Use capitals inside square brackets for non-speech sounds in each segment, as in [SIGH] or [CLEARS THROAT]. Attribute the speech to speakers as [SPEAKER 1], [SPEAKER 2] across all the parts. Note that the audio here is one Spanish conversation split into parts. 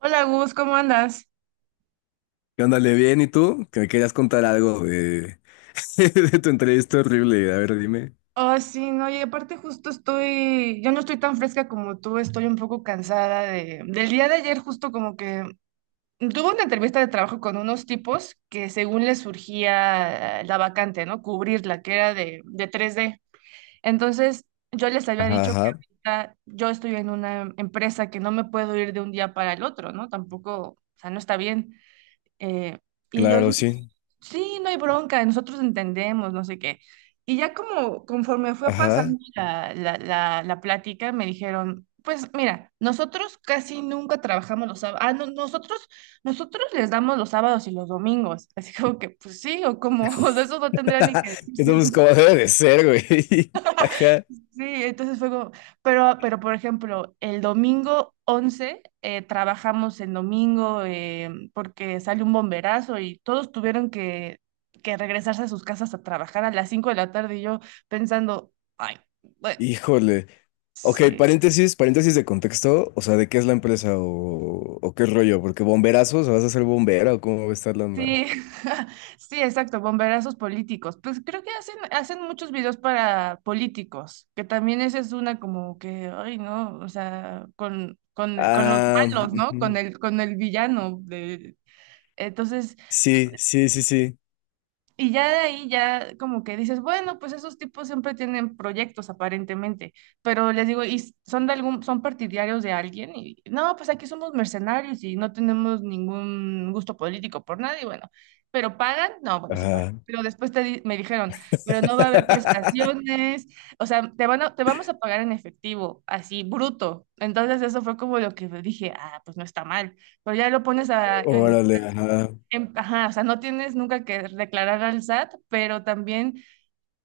[SPEAKER 1] Hola Gus, ¿cómo andas?
[SPEAKER 2] ¿Qué onda, le bien? ¿Y tú? Que me querías contar algo [LAUGHS] de tu entrevista horrible. A ver, dime.
[SPEAKER 1] Oh sí, no, y aparte justo yo no estoy tan fresca como tú, estoy un poco cansada del día de ayer justo como que tuve una entrevista de trabajo con unos tipos que según les surgía la vacante, ¿no? Cubrirla, que era de tres d. Entonces yo les había
[SPEAKER 2] Ajá,
[SPEAKER 1] dicho que
[SPEAKER 2] ajá,
[SPEAKER 1] ahorita yo estoy en una empresa que no me puedo ir de un día para el otro, ¿no? Tampoco, o sea, no está bien. Eh, y ellos,
[SPEAKER 2] claro, sí.
[SPEAKER 1] sí, no hay bronca, nosotros entendemos, no sé qué. Y ya como conforme fue
[SPEAKER 2] Ajá.
[SPEAKER 1] pasando la plática, me dijeron, pues mira, nosotros casi nunca trabajamos los sábados, ah, no, nosotros les damos los sábados y los domingos, así como que, pues sí, o como, [LAUGHS] o sea, eso no tendría ni que
[SPEAKER 2] [LAUGHS]
[SPEAKER 1] decirse,
[SPEAKER 2] Entonces pues
[SPEAKER 1] ¿no?
[SPEAKER 2] como debe de ser, güey. [LAUGHS] Ajá.
[SPEAKER 1] Sí, entonces fue como, pero por ejemplo, el domingo 11 trabajamos en domingo porque sale un bomberazo y todos tuvieron que regresarse a sus casas a trabajar a las 5 de la tarde y yo pensando, ay, bueno,
[SPEAKER 2] Híjole. Ok,
[SPEAKER 1] sí.
[SPEAKER 2] paréntesis de contexto. O sea, ¿de qué es la empresa o qué rollo? Porque bomberazos, ¿vas a ser bombera o cómo va a estar la onda?
[SPEAKER 1] Sí, [LAUGHS] sí, exacto, bomberazos políticos. Pues creo que hacen muchos videos para políticos, que también esa es una como que, ay, no, o sea, con los
[SPEAKER 2] Ah,
[SPEAKER 1] malos, ¿no? Con
[SPEAKER 2] ujú.
[SPEAKER 1] el, con el villano. De... Entonces,
[SPEAKER 2] Sí, sí, sí, sí.
[SPEAKER 1] y ya de ahí ya como que dices, bueno, pues esos tipos siempre tienen proyectos aparentemente, pero les digo, ¿y son partidarios de alguien? Y no, pues aquí somos mercenarios y no tenemos ningún gusto político por nadie, bueno, pero pagan, no, bueno, sí pagan.
[SPEAKER 2] Ajá.
[SPEAKER 1] Pero después me dijeron, pero no va a haber
[SPEAKER 2] [LAUGHS]
[SPEAKER 1] prestaciones, o sea, te vamos a pagar en efectivo, así bruto. Entonces eso fue como lo que dije, ah, pues no está mal. Pero ya lo pones a,
[SPEAKER 2] Órale, ajá.
[SPEAKER 1] ajá, o sea, no tienes nunca que declarar al SAT, pero también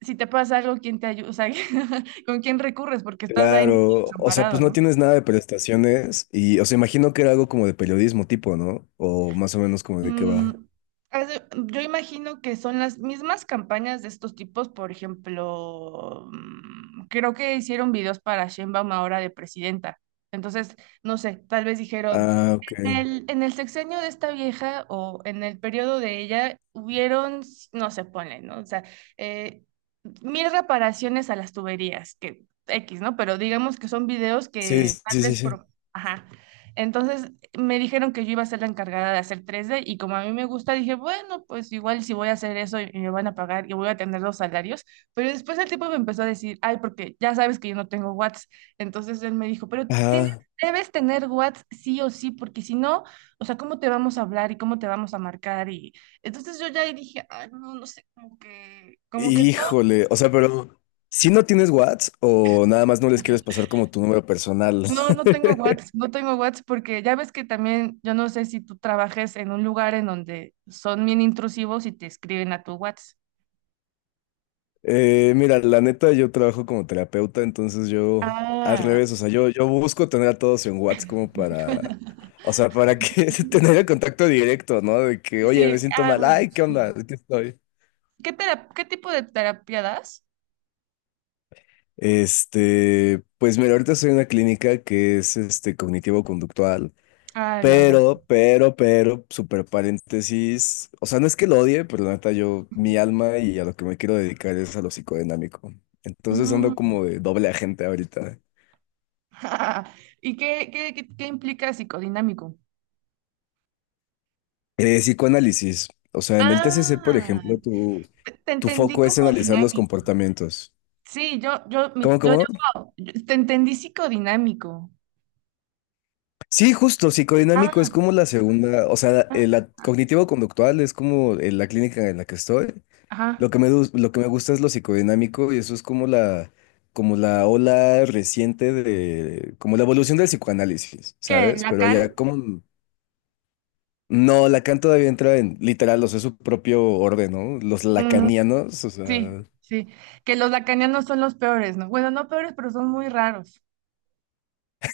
[SPEAKER 1] si te pasa algo, ¿quién te ayuda? O sea, [LAUGHS] ¿con quién recurres? Porque estás ahí medio
[SPEAKER 2] Claro, o sea, pues
[SPEAKER 1] desamparado,
[SPEAKER 2] no
[SPEAKER 1] ¿no?
[SPEAKER 2] tienes nada de prestaciones y, o sea, imagino que era algo como de periodismo tipo, ¿no? O más o menos como de qué
[SPEAKER 1] Mm,
[SPEAKER 2] va.
[SPEAKER 1] yo imagino que son las mismas campañas de estos tipos, por ejemplo, creo que hicieron videos para Sheinbaum ahora de presidenta. Entonces, no sé, tal vez dijeron,
[SPEAKER 2] Ah, ok.
[SPEAKER 1] En el sexenio de esta vieja o en el periodo de ella hubieron, no se pone, ¿no? O sea, eh, mil reparaciones a las tuberías, que X, ¿no? Pero digamos que son videos
[SPEAKER 2] Sí,
[SPEAKER 1] que tal
[SPEAKER 2] sí, sí,
[SPEAKER 1] vez
[SPEAKER 2] sí.
[SPEAKER 1] por... Ajá. Entonces me dijeron que yo iba a ser la encargada de hacer tres d y como a mí me gusta, dije, bueno, pues igual si voy a hacer eso y me van a pagar y voy a tener los salarios. Pero después el tipo me empezó a decir, ay, porque ya sabes que yo no tengo watts. Entonces él me dijo, pero tienes
[SPEAKER 2] Ajá.
[SPEAKER 1] debes tener WhatsApp sí o sí, porque si no, o sea, ¿cómo te vamos a hablar y cómo te vamos a marcar? Y entonces yo ya ahí dije, ay, no, no sé, como que todo,
[SPEAKER 2] Híjole, o sea, pero si no tienes WhatsApp o nada más no les quieres pasar como tu número personal.
[SPEAKER 1] no,
[SPEAKER 2] [LAUGHS]
[SPEAKER 1] no tengo WhatsApp, no tengo WhatsApp, porque ya ves que también, yo no sé si tú trabajes en un lugar en donde son bien intrusivos y te escriben a tu WhatsApp.
[SPEAKER 2] Mira, la neta, yo trabajo como terapeuta, entonces yo, al
[SPEAKER 1] Ah,
[SPEAKER 2] revés, o sea, yo busco tener a todos en WhatsApp como para,
[SPEAKER 1] [LAUGHS]
[SPEAKER 2] o sea, para que [LAUGHS] tener el contacto directo, ¿no? De que, oye,
[SPEAKER 1] sí,
[SPEAKER 2] me siento
[SPEAKER 1] ah,
[SPEAKER 2] mal,
[SPEAKER 1] bueno,
[SPEAKER 2] ay, ¿qué onda?
[SPEAKER 1] sí.
[SPEAKER 2] Aquí estoy.
[SPEAKER 1] ¿Qué tipo de terapia das?
[SPEAKER 2] Este, pues mira, ahorita soy en una clínica que es este cognitivo-conductual,
[SPEAKER 1] Ah, ya, ya.
[SPEAKER 2] pero super paréntesis, o sea, no es que lo odie, pero la neta, yo, mi alma y a lo que me quiero dedicar es a lo psicodinámico. Entonces ando
[SPEAKER 1] Mm.
[SPEAKER 2] como de doble agente ahorita.
[SPEAKER 1] [LAUGHS] ¿Y qué implica psicodinámico?
[SPEAKER 2] Psicoanálisis. O sea, en el TCC, por
[SPEAKER 1] Ah,
[SPEAKER 2] ejemplo,
[SPEAKER 1] te
[SPEAKER 2] tu
[SPEAKER 1] entendí
[SPEAKER 2] foco es
[SPEAKER 1] como
[SPEAKER 2] analizar los
[SPEAKER 1] dinámico.
[SPEAKER 2] comportamientos.
[SPEAKER 1] Sí, yo, mi-
[SPEAKER 2] ¿Cómo,
[SPEAKER 1] yo,
[SPEAKER 2] cómo?
[SPEAKER 1] yo, yo- te entendí psicodinámico.
[SPEAKER 2] Sí, justo, psicodinámico
[SPEAKER 1] Ah,
[SPEAKER 2] es como la segunda, o sea,
[SPEAKER 1] ah,
[SPEAKER 2] la cognitivo-conductual es como la clínica en la que estoy.
[SPEAKER 1] ajá.
[SPEAKER 2] Lo que me, lo que me gusta es lo psicodinámico y eso es como como la ola reciente de, como la evolución del psicoanálisis,
[SPEAKER 1] ¿Qué?
[SPEAKER 2] ¿sabes? Pero
[SPEAKER 1] ¿Lacan?
[SPEAKER 2] ya como, no, Lacan todavía entra en, literal, o sea, su propio orden, ¿no? Los
[SPEAKER 1] Mm,
[SPEAKER 2] lacanianos, o
[SPEAKER 1] sí,
[SPEAKER 2] sea...
[SPEAKER 1] sí. Que los lacanianos son los peores, ¿no? Bueno, no peores, pero son muy raros.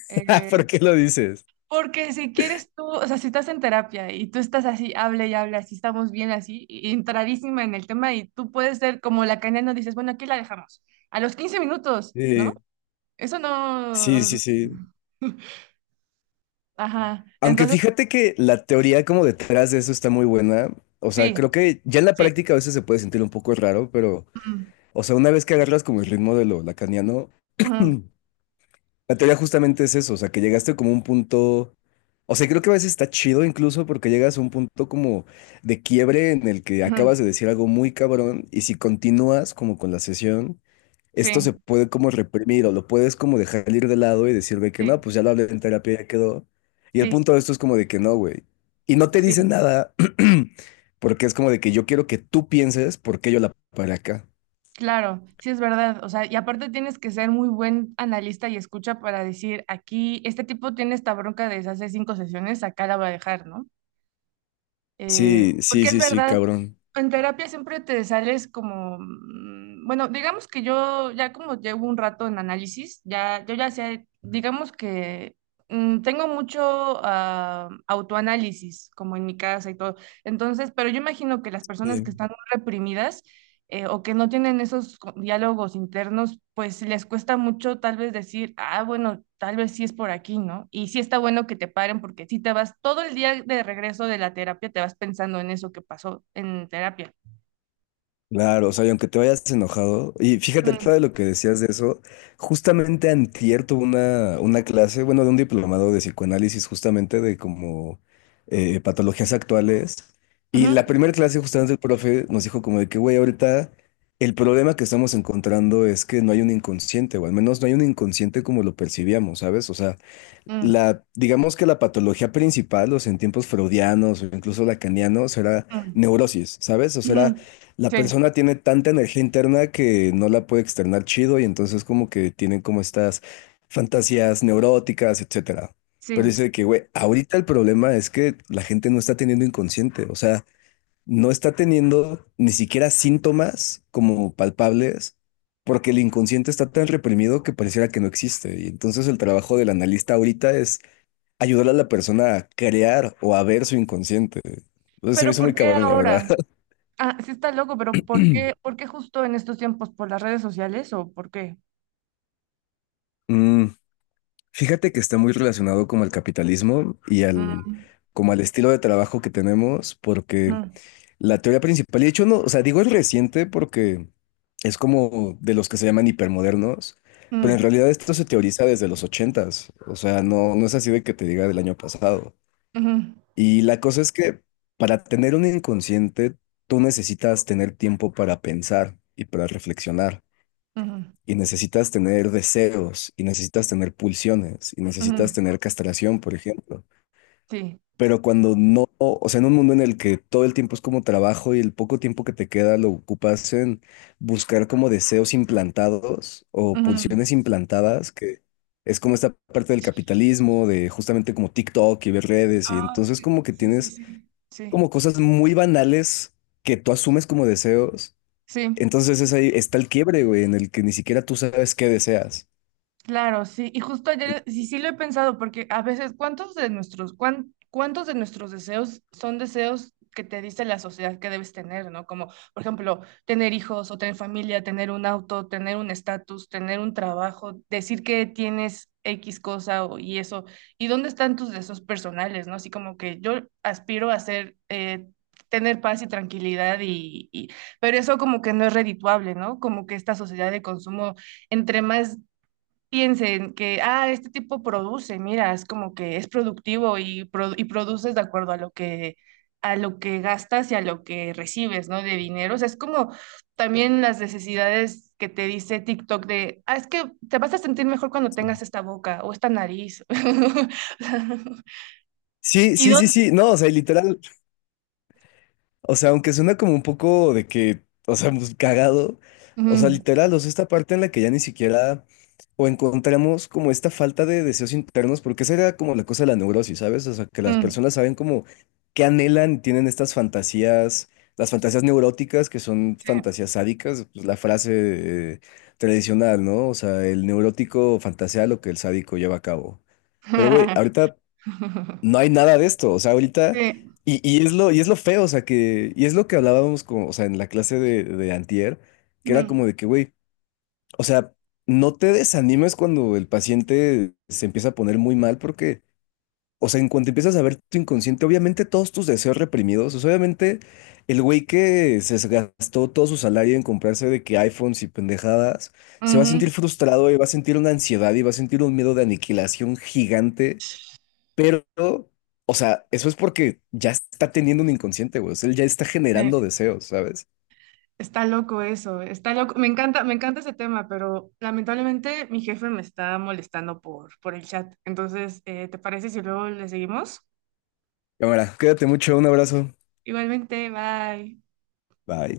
[SPEAKER 2] [LAUGHS]
[SPEAKER 1] Eh,
[SPEAKER 2] ¿Por qué lo dices?
[SPEAKER 1] Porque si quieres tú, o sea, si estás en terapia y tú estás así, hable y hable, así estamos bien, así, y entradísima en el tema, y tú puedes ser como lacaniano, dices, bueno, aquí la dejamos. A los 15 minutos, ¿no?
[SPEAKER 2] Sí,
[SPEAKER 1] Eso
[SPEAKER 2] sí, sí,
[SPEAKER 1] no,
[SPEAKER 2] sí.
[SPEAKER 1] ajá,
[SPEAKER 2] Aunque
[SPEAKER 1] entonces,
[SPEAKER 2] fíjate que la teoría como detrás de eso está muy buena. O sea,
[SPEAKER 1] sí,
[SPEAKER 2] creo que ya en la
[SPEAKER 1] sí.
[SPEAKER 2] práctica a veces se puede sentir un poco raro, pero,
[SPEAKER 1] Ujú,
[SPEAKER 2] o sea, una vez que agarras como el ritmo de lo lacaniano,
[SPEAKER 1] ujú,
[SPEAKER 2] [CLEARS THROAT] la teoría justamente es eso, o sea, que llegaste como a un punto, o sea, creo que a veces está chido incluso porque llegas a un punto como de quiebre en el que
[SPEAKER 1] ujú,
[SPEAKER 2] acabas de decir algo muy cabrón y si continúas como con la sesión, esto
[SPEAKER 1] sí,
[SPEAKER 2] se puede como reprimir o lo puedes como dejar ir de lado y decir, güey, que
[SPEAKER 1] sí,
[SPEAKER 2] no, pues ya lo hablé en terapia, ya quedó. Y el
[SPEAKER 1] sí,
[SPEAKER 2] punto de esto es como de que no, güey. Y no te dice
[SPEAKER 1] sí,
[SPEAKER 2] nada [CLEARS THROAT] porque es como de que yo quiero que tú pienses por qué yo la paré acá.
[SPEAKER 1] claro, sí es verdad. O sea, y aparte tienes que ser muy buen analista y escucha para decir, aquí, este tipo tiene esta bronca desde hace 5 sesiones, acá la va a dejar, ¿no?
[SPEAKER 2] Sí, sí,
[SPEAKER 1] Porque es
[SPEAKER 2] sí, sí,
[SPEAKER 1] verdad,
[SPEAKER 2] cabrón.
[SPEAKER 1] en terapia siempre te sales como, bueno, digamos que yo ya como llevo un rato en análisis, ya, yo ya sé, digamos que tengo mucho autoanálisis, como en mi casa y todo. Entonces, pero yo imagino que las personas que
[SPEAKER 2] Sí.
[SPEAKER 1] están reprimidas o que no tienen esos diálogos internos, pues les cuesta mucho tal vez decir, ah, bueno, tal vez sí es por aquí, ¿no? Y sí está bueno que te paren porque si te vas todo el día de regreso de la terapia, te vas pensando en eso que pasó en terapia.
[SPEAKER 2] Claro, o sea, y aunque te vayas enojado, y fíjate,
[SPEAKER 1] Mm,
[SPEAKER 2] ahorita de lo que decías de eso, justamente antier tuve una clase, bueno, de un diplomado de psicoanálisis, justamente de como patologías actuales, y
[SPEAKER 1] ujú,
[SPEAKER 2] la primera clase justamente el profe nos dijo como de que, güey, ahorita el problema que estamos encontrando es que no hay un inconsciente, o al menos no hay un inconsciente como lo percibíamos, ¿sabes? O sea,
[SPEAKER 1] mm,
[SPEAKER 2] la, digamos que la patología principal, o sea, en tiempos freudianos o incluso lacanianos, era
[SPEAKER 1] mm,
[SPEAKER 2] neurosis, ¿sabes? O sea, era-
[SPEAKER 1] ujú.
[SPEAKER 2] la
[SPEAKER 1] Sí,
[SPEAKER 2] persona tiene tanta energía interna que no la puede externar chido y entonces como que tienen como estas fantasías neuróticas, etcétera. Pero
[SPEAKER 1] sí.
[SPEAKER 2] dice que, güey, ahorita el problema es que la gente no está teniendo inconsciente, o sea, no está teniendo ni siquiera síntomas como palpables. Porque el inconsciente está tan reprimido que pareciera que no existe. Y entonces el trabajo del analista ahorita es ayudar a la persona a crear o a ver su inconsciente. Entonces se me
[SPEAKER 1] Pero
[SPEAKER 2] hizo
[SPEAKER 1] ¿por
[SPEAKER 2] muy
[SPEAKER 1] qué
[SPEAKER 2] cabrón, la verdad.
[SPEAKER 1] ahora? Ah, sí está loco, pero ¿por qué,
[SPEAKER 2] [CLEARS THROAT]
[SPEAKER 1] por qué justo en estos tiempos? ¿Por las redes sociales o por qué?
[SPEAKER 2] Mm, Fíjate que está muy relacionado como al capitalismo y al,
[SPEAKER 1] Mm,
[SPEAKER 2] como al estilo de trabajo que tenemos, porque
[SPEAKER 1] mm,
[SPEAKER 2] la teoría principal, y de hecho no, o sea, digo es reciente porque es como de los que se llaman hipermodernos, pero
[SPEAKER 1] mm,
[SPEAKER 2] en realidad esto se teoriza desde los ochentas, o sea, no, no es así de que te diga del año pasado.
[SPEAKER 1] ujú,
[SPEAKER 2] Y la cosa es que para tener un inconsciente, tú necesitas tener tiempo para pensar y para reflexionar.
[SPEAKER 1] ujú,
[SPEAKER 2] Y necesitas tener deseos, y necesitas tener pulsiones, y necesitas
[SPEAKER 1] ujú.
[SPEAKER 2] tener castración, por ejemplo.
[SPEAKER 1] Sí.
[SPEAKER 2] Pero cuando no, o sea, en un mundo en el que todo el tiempo es como trabajo y el poco tiempo que te queda lo ocupas en buscar como deseos implantados o
[SPEAKER 1] Ujú.
[SPEAKER 2] pulsiones implantadas, que es como esta parte del capitalismo, de justamente como TikTok y ver redes, y
[SPEAKER 1] Ah,
[SPEAKER 2] entonces
[SPEAKER 1] sí,
[SPEAKER 2] como que
[SPEAKER 1] sí, sí,
[SPEAKER 2] tienes
[SPEAKER 1] sí. Sí,
[SPEAKER 2] como cosas muy banales que tú asumes como deseos.
[SPEAKER 1] sí.
[SPEAKER 2] Entonces es ahí está el quiebre, güey, en el que ni siquiera tú sabes qué deseas.
[SPEAKER 1] Claro, sí, y justo
[SPEAKER 2] Y-
[SPEAKER 1] ayer sí, sí lo he pensado, porque a veces, ¿cuántos de nuestros deseos son deseos que te dice la sociedad que debes tener, ¿no? Como, por ejemplo, tener hijos o tener familia, tener un auto, tener un estatus, tener un trabajo, decir que tienes X cosa o- y eso. ¿Y dónde están tus deseos personales, ¿no? Así como que yo aspiro a ser, tener paz y tranquilidad pero eso como que no es redituable, ¿no? Como que esta sociedad de consumo entre más piensen que, ah, este tipo produce, mira, es como que es productivo y produces de acuerdo a lo que gastas y a lo que recibes, ¿no? De dinero. O sea, es como también las necesidades que te dice TikTok de, ah, es que te vas a sentir mejor cuando
[SPEAKER 2] Sí.
[SPEAKER 1] tengas esta boca o esta nariz. [LAUGHS]
[SPEAKER 2] Sí,
[SPEAKER 1] Y
[SPEAKER 2] sí, sí,
[SPEAKER 1] dónde...
[SPEAKER 2] sí. No, o sea, y literal, o sea, aunque suena como un poco de que, o sea, pues, cagado, o sea,
[SPEAKER 1] Mm,
[SPEAKER 2] literal, o sea, esta parte en la que ya ni siquiera o encontramos como esta falta de deseos internos, porque esa era como la cosa de la neurosis, ¿sabes? O sea, que las
[SPEAKER 1] mm,
[SPEAKER 2] personas saben como qué anhelan y tienen estas fantasías, las fantasías neuróticas que son
[SPEAKER 1] sí.
[SPEAKER 2] fantasías sádicas, pues, la frase eh, tradicional, ¿no? O sea, el neurótico fantasea lo que el sádico lleva a cabo. Pero, güey,
[SPEAKER 1] [LAUGHS]
[SPEAKER 2] ahorita no hay nada de esto, o sea, ahorita,
[SPEAKER 1] Sí.
[SPEAKER 2] y es y es lo feo, o sea, que, y es lo que hablábamos con, o sea, en la clase de antier, que era
[SPEAKER 1] Mm,
[SPEAKER 2] como de que, güey, o sea, no te desanimes cuando el paciente se empieza a poner muy mal, porque, o sea, en cuanto empiezas a ver tu inconsciente, obviamente todos tus deseos reprimidos, o sea, obviamente el güey que se gastó todo su salario en comprarse de que iPhones y pendejadas, se va a
[SPEAKER 1] ujú,
[SPEAKER 2] sentir frustrado y va a sentir una ansiedad y va a sentir un miedo de aniquilación gigante. Pero, o sea, eso es porque ya está teniendo un inconsciente, güey. O sea, él ya está
[SPEAKER 1] sí.
[SPEAKER 2] generando deseos, ¿sabes?
[SPEAKER 1] Está loco eso, está loco. Me encanta ese tema, pero lamentablemente mi jefe me está molestando por el chat. Entonces, ¿te parece si luego le seguimos?
[SPEAKER 2] Cámara, cuídate mucho, un abrazo.
[SPEAKER 1] Igualmente, bye.
[SPEAKER 2] Bye.